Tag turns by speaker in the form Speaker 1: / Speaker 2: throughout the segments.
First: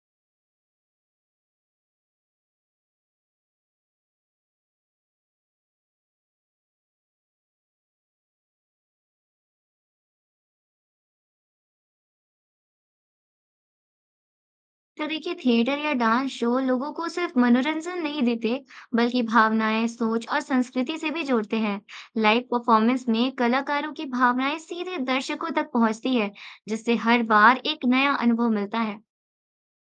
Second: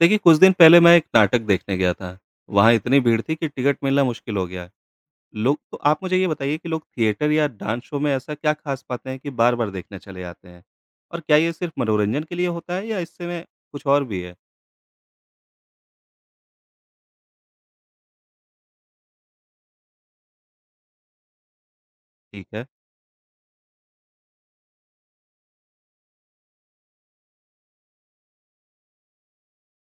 Speaker 1: देखिए, कुछ दिन पहले मैं एक नाटक देखने गया था। वहाँ इतनी भीड़ थी कि टिकट मिलना मुश्किल हो गया। लोग तो आप मुझे ये बताइए कि लोग थिएटर या डांस शो में ऐसा क्या ख़ास पाते हैं कि बार-बार देखने चले आते हैं? और क्या ये सिर्फ़ मनोरंजन के लिए होता है या इससे में कुछ और भी है?
Speaker 2: तो देखिए, थिएटर या डांस शो लोगों को सिर्फ मनोरंजन नहीं देते, बल्कि भावनाएं, सोच और संस्कृति से भी जोड़ते हैं। लाइव
Speaker 1: ठीक है।
Speaker 2: परफॉर्मेंस में कलाकारों की भावनाएं सीधे दर्शकों तक पहुंचती है, जिससे हर बार एक नया अनुभव मिलता है।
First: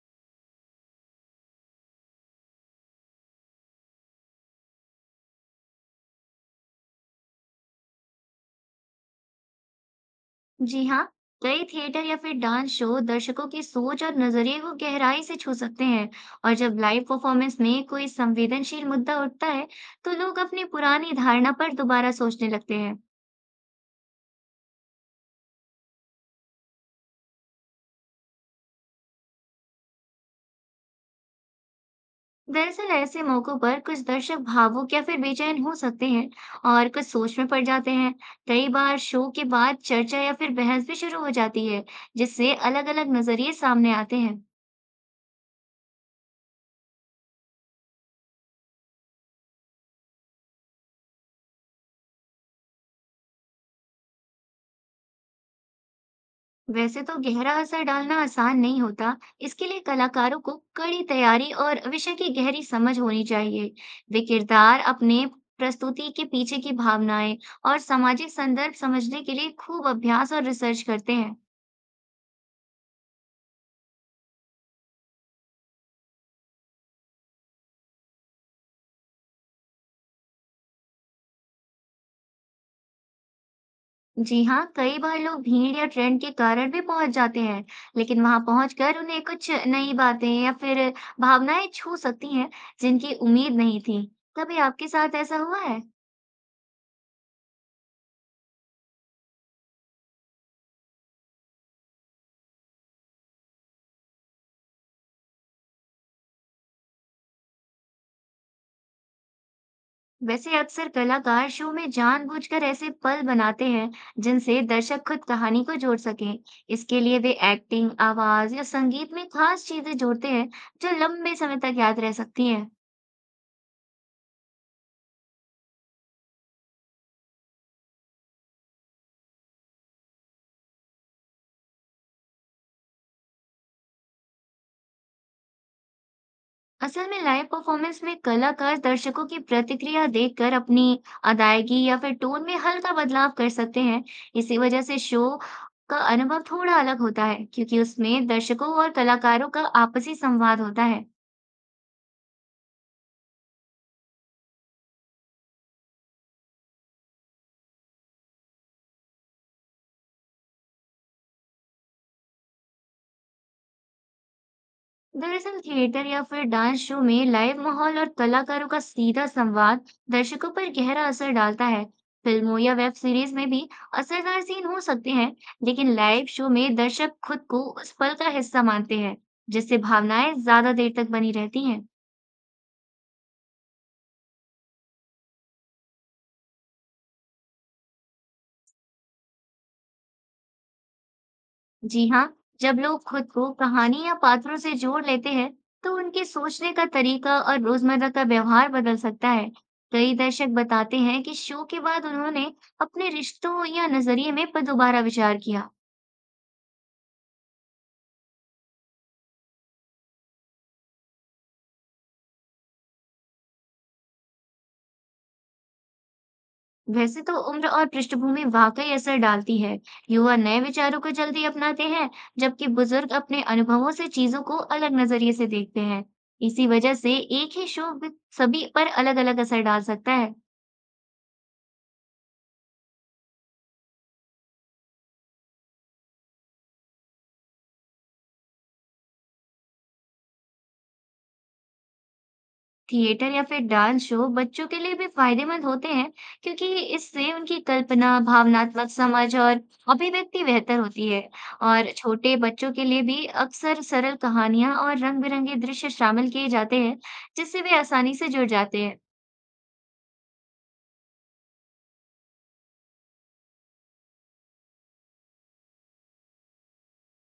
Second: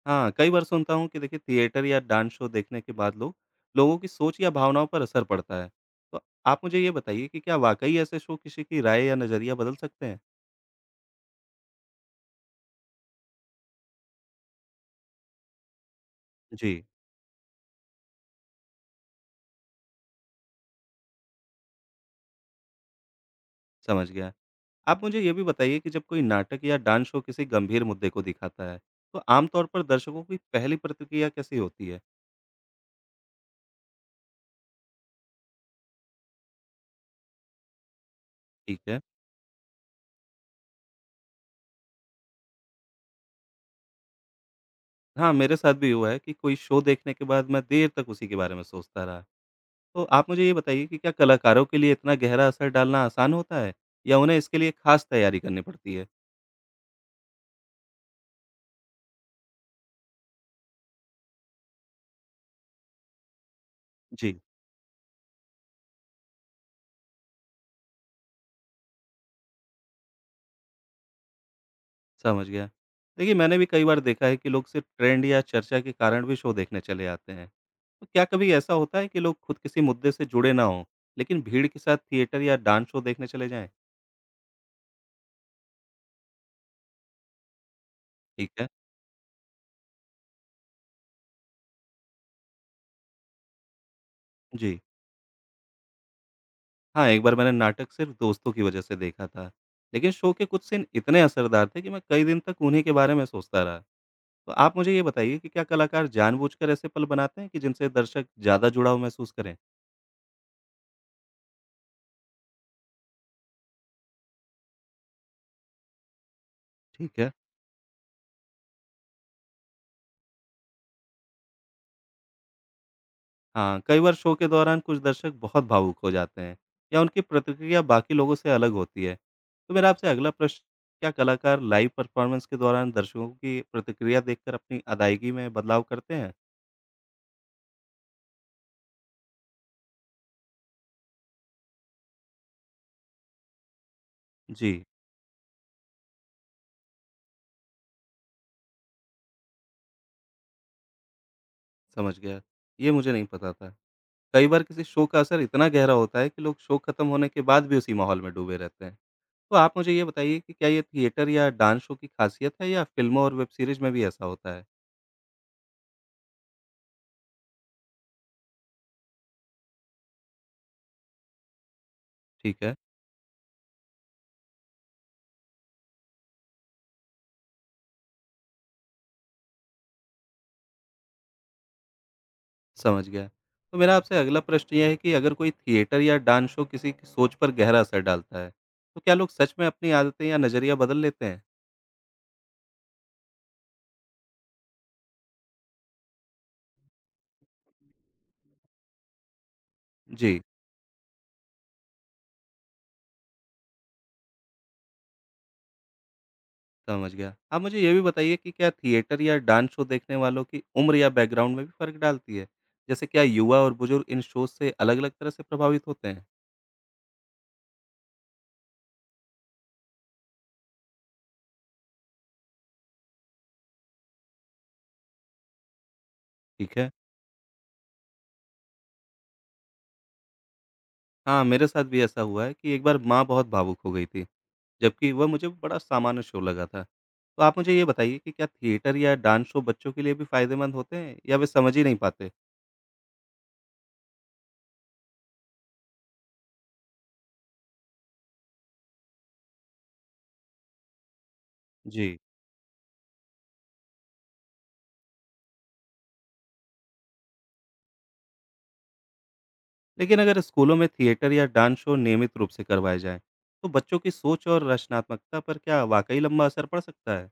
Speaker 1: हाँ, कई बार सुनता हूँ कि देखिए थिएटर या डांस शो देखने के बाद लोगों की सोच या भावनाओं पर असर पड़ता है। तो आप मुझे ये बताइए कि क्या वाक़ई ऐसे शो किसी की राय या नज़रिया बदल सकते हैं?
Speaker 2: जी हाँ, कई थिएटर या फिर डांस शो दर्शकों की सोच और नजरिए को गहराई से छू सकते हैं। और जब
Speaker 1: जी,
Speaker 2: लाइव परफॉर्मेंस में कोई संवेदनशील मुद्दा उठता है, तो लोग अपनी पुरानी धारणा पर दोबारा सोचने लगते हैं।
Speaker 1: समझ गया। आप मुझे ये भी बताइए कि जब कोई नाटक या डांस शो किसी गंभीर मुद्दे को दिखाता है, तो आमतौर पर दर्शकों की पहली प्रतिक्रिया कैसी होती है?
Speaker 2: दरअसल ऐसे मौकों पर कुछ दर्शक भावुक या फिर बेचैन हो सकते हैं, और कुछ सोच में पड़ जाते हैं। कई
Speaker 1: ठीक
Speaker 2: बार
Speaker 1: है।
Speaker 2: शो के बाद चर्चा या फिर बहस भी शुरू हो जाती है, जिससे अलग अलग नजरिए सामने आते हैं।
Speaker 1: हाँ, मेरे साथ भी हुआ है कि कोई शो देखने के बाद मैं देर तक उसी के बारे में सोचता रहा। तो आप मुझे ये बताइए कि क्या कलाकारों के लिए इतना गहरा असर डालना आसान होता है या उन्हें इसके लिए खास तैयारी करनी पड़ती है?
Speaker 2: वैसे तो गहरा असर डालना आसान नहीं होता। इसके लिए कलाकारों को कड़ी तैयारी और विषय की गहरी समझ होनी चाहिए। वे
Speaker 1: जी।
Speaker 2: किरदार, अपने प्रस्तुति के पीछे की भावनाएं और सामाजिक संदर्भ समझने के लिए खूब अभ्यास और रिसर्च करते हैं।
Speaker 1: समझ गया। देखिए, मैंने भी कई बार देखा है कि लोग सिर्फ़ ट्रेंड या चर्चा के कारण भी शो देखने चले आते हैं। तो क्या कभी ऐसा होता है कि लोग खुद किसी मुद्दे से जुड़े ना हों, लेकिन भीड़ के साथ थिएटर या डांस शो देखने चले जाएँ?
Speaker 2: जी हाँ, कई बार लोग भीड़ या ट्रेंड के कारण भी पहुंच जाते हैं, लेकिन वहां
Speaker 1: ठीक है।
Speaker 2: पहुंचकर उन्हें कुछ नई बातें या फिर भावनाएं छू सकती हैं, जिनकी उम्मीद नहीं थी। कभी
Speaker 1: जी।
Speaker 2: आपके साथ ऐसा हुआ है?
Speaker 1: हाँ, एक बार मैंने नाटक सिर्फ़ दोस्तों की वजह से देखा था, लेकिन शो के कुछ सीन इतने असरदार थे कि मैं कई दिन तक उन्हीं के बारे में सोचता रहा। तो आप मुझे ये बताइए कि क्या कलाकार जानबूझकर ऐसे पल बनाते हैं कि जिनसे दर्शक ज़्यादा जुड़ाव महसूस करें?
Speaker 2: वैसे अक्सर कलाकार शो में जानबूझकर ऐसे पल बनाते हैं, जिनसे दर्शक खुद कहानी को जोड़ सकें। इसके
Speaker 1: ठीक
Speaker 2: लिए
Speaker 1: है।
Speaker 2: वे एक्टिंग, आवाज या संगीत में खास चीजें जोड़ते हैं, जो लंबे समय तक याद रह सकती हैं।
Speaker 1: हाँ, कई बार शो के दौरान कुछ दर्शक बहुत भावुक हो जाते हैं या उनकी प्रतिक्रिया बाकी लोगों से अलग होती है। तो मेरा आपसे अगला प्रश्न, क्या कलाकार लाइव परफॉर्मेंस के दौरान दर्शकों की प्रतिक्रिया देखकर अपनी अदायगी में बदलाव करते हैं?
Speaker 2: असल में लाइव परफॉर्मेंस में कलाकार दर्शकों की प्रतिक्रिया देखकर अपनी अदायगी या फिर टोन में हल्का बदलाव कर सकते हैं। इसी वजह
Speaker 1: जी,
Speaker 2: से शो का अनुभव थोड़ा अलग होता है, क्योंकि उसमें दर्शकों और कलाकारों का आपसी संवाद होता है।
Speaker 1: समझ गया। ये मुझे नहीं पता था। कई बार किसी शो का असर इतना गहरा होता है कि लोग शो खत्म होने के बाद भी उसी माहौल में डूबे रहते हैं। तो आप मुझे ये बताइए कि क्या ये थिएटर या डांस शो की खासियत है या फिल्मों और वेब सीरीज में भी ऐसा होता है?
Speaker 2: दरअसल थिएटर या फिर डांस शो में लाइव माहौल और कलाकारों का सीधा संवाद दर्शकों पर गहरा असर डालता है। फिल्मों
Speaker 1: ठीक
Speaker 2: या
Speaker 1: है।
Speaker 2: वेब सीरीज में भी असरदार सीन हो सकते हैं, लेकिन लाइव शो में दर्शक खुद को उस पल का हिस्सा मानते हैं, जिससे भावनाएं ज्यादा देर तक बनी रहती हैं।
Speaker 1: समझ गया। तो मेरा आपसे अगला प्रश्न ये है कि अगर कोई थिएटर या डांस शो किसी की सोच पर गहरा असर डालता है, तो क्या लोग सच में अपनी आदतें या नज़रिया बदल लेते हैं?
Speaker 2: जी हाँ, जब लोग खुद को कहानी या पात्रों से जोड़ लेते हैं, तो उनके सोचने का तरीका और रोजमर्रा का व्यवहार बदल सकता है। कई
Speaker 1: जी,
Speaker 2: दर्शक बताते हैं कि शो के बाद उन्होंने अपने रिश्तों या नजरिए में पर दोबारा विचार किया।
Speaker 1: समझ गया। आप मुझे ये भी बताइए कि क्या थिएटर या डांस शो देखने वालों की उम्र या बैकग्राउंड में भी फ़र्क डालती है? जैसे क्या युवा और बुजुर्ग इन शोज़ से अलग-अलग तरह से प्रभावित होते हैं?
Speaker 2: वैसे तो उम्र और पृष्ठभूमि वाकई असर डालती है। युवा नए विचारों को जल्दी अपनाते हैं, जबकि बुजुर्ग अपने अनुभवों से चीजों को अलग नजरिए से देखते हैं। इसी
Speaker 1: ठीक है।
Speaker 2: वजह से एक ही शो सभी पर अलग-अलग असर डाल सकता है।
Speaker 1: हाँ, मेरे साथ भी ऐसा हुआ है कि एक बार माँ बहुत भावुक हो गई थी। जबकि वह मुझे बड़ा सामान्य शो लगा था। तो आप मुझे ये बताइए कि क्या थिएटर या डांस शो बच्चों के लिए भी फ़ायदेमंद होते हैं या वे समझ ही नहीं पाते?
Speaker 2: थिएटर या फिर डांस शो बच्चों के लिए भी फायदेमंद होते हैं, क्योंकि इससे उनकी कल्पना, भावनात्मक समझ और अभिव्यक्ति बेहतर होती है। और
Speaker 1: जी।
Speaker 2: छोटे बच्चों के लिए भी अक्सर सरल कहानियां और रंग बिरंगे दृश्य शामिल किए जाते हैं, जिससे वे आसानी से जुड़ जाते हैं।
Speaker 1: लेकिन अगर स्कूलों में थिएटर या डांस शो नियमित रूप से करवाए जाएँ, तो बच्चों की सोच और रचनात्मकता पर क्या वाक़ई लंबा असर पड़ सकता है?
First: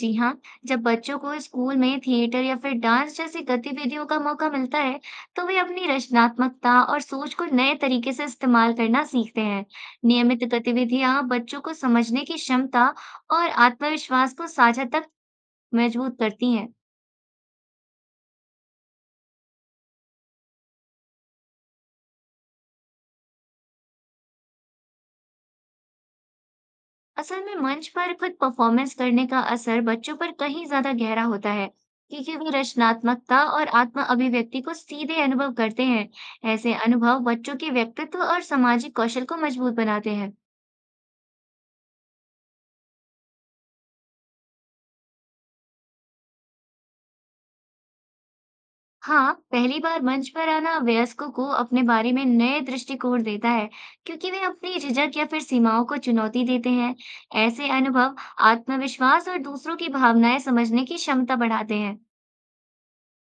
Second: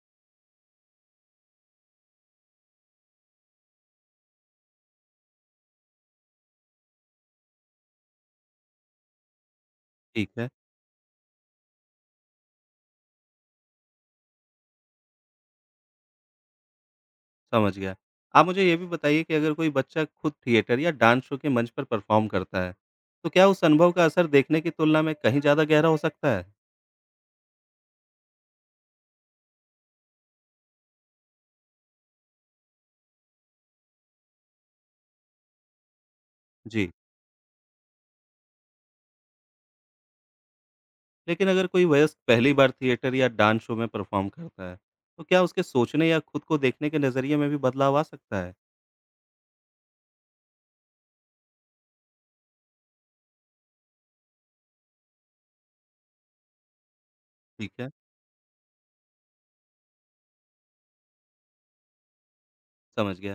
Speaker 2: जी हाँ, जब बच्चों को स्कूल में थिएटर या फिर डांस जैसी गतिविधियों का मौका मिलता है, तो वे अपनी रचनात्मकता और सोच को नए तरीके से इस्तेमाल करना सीखते हैं।
Speaker 1: ठीक
Speaker 2: नियमित
Speaker 1: है,
Speaker 2: गतिविधियां बच्चों को समझने की क्षमता और आत्मविश्वास को साझा तक मजबूत करती हैं।
Speaker 1: समझ गया। आप मुझे ये भी बताइए कि अगर कोई बच्चा खुद थिएटर या डांस शो के मंच पर परफ़ॉर्म करता है, तो क्या उस अनुभव का असर देखने की तुलना में कहीं ज़्यादा गहरा हो सकता है?
Speaker 2: असल में मंच पर खुद परफॉर्मेंस करने का असर बच्चों पर कहीं ज्यादा गहरा होता है, क्योंकि वे रचनात्मकता और आत्म अभिव्यक्ति को सीधे अनुभव करते हैं। ऐसे
Speaker 1: जी।
Speaker 2: अनुभव बच्चों के व्यक्तित्व और सामाजिक कौशल को मजबूत बनाते हैं।
Speaker 1: लेकिन अगर कोई वयस्क पहली बार थिएटर या डांस शो में परफॉर्म करता है, तो क्या उसके सोचने या खुद को देखने के नज़रिए में भी बदलाव आ सकता है?
Speaker 2: हाँ, पहली बार मंच पर आना वयस्कों को अपने बारे में नए दृष्टिकोण देता है, क्योंकि वे अपनी झिझक या फिर सीमाओं को चुनौती देते हैं। ऐसे
Speaker 1: ठीक है,
Speaker 2: अनुभव आत्मविश्वास और दूसरों की भावनाएं समझने की क्षमता बढ़ाते हैं।
Speaker 1: समझ गया।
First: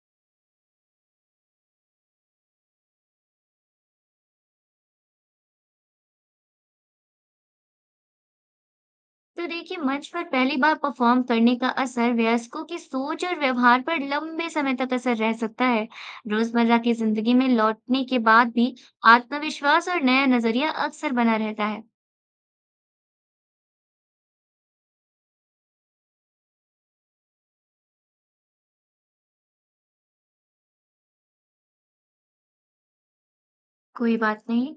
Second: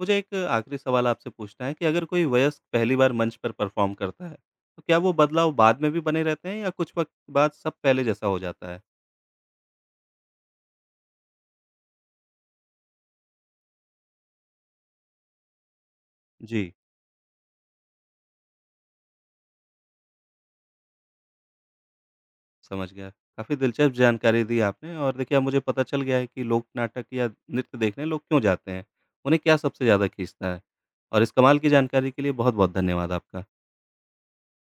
Speaker 1: मुझे एक आखिरी सवाल आपसे पूछना है कि अगर कोई वयस्क पहली बार मंच पर परफॉर्म करता है, तो क्या वो बदलाव बाद में भी बने रहते हैं या कुछ वक्त बाद सब पहले जैसा हो जाता है?
Speaker 2: तो देखिए, मंच पर पहली बार परफॉर्म करने का असर वयस्कों की सोच और व्यवहार पर लंबे समय तक असर रह सकता है।
Speaker 1: जी,
Speaker 2: रोजमर्रा की जिंदगी में लौटने के बाद भी आत्मविश्वास और नया नजरिया अक्सर बना रहता है।
Speaker 1: समझ गया। काफ़ी दिलचस्प जानकारी दी आपने और देखिए अब मुझे पता चल गया है कि लोक नाटक या नृत्य देखने लोग क्यों जाते हैं, उन्हें क्या सबसे ज़्यादा खींचता है। और इस कमाल की जानकारी के लिए बहुत-बहुत धन्यवाद आपका।
Speaker 2: कोई बात नहीं।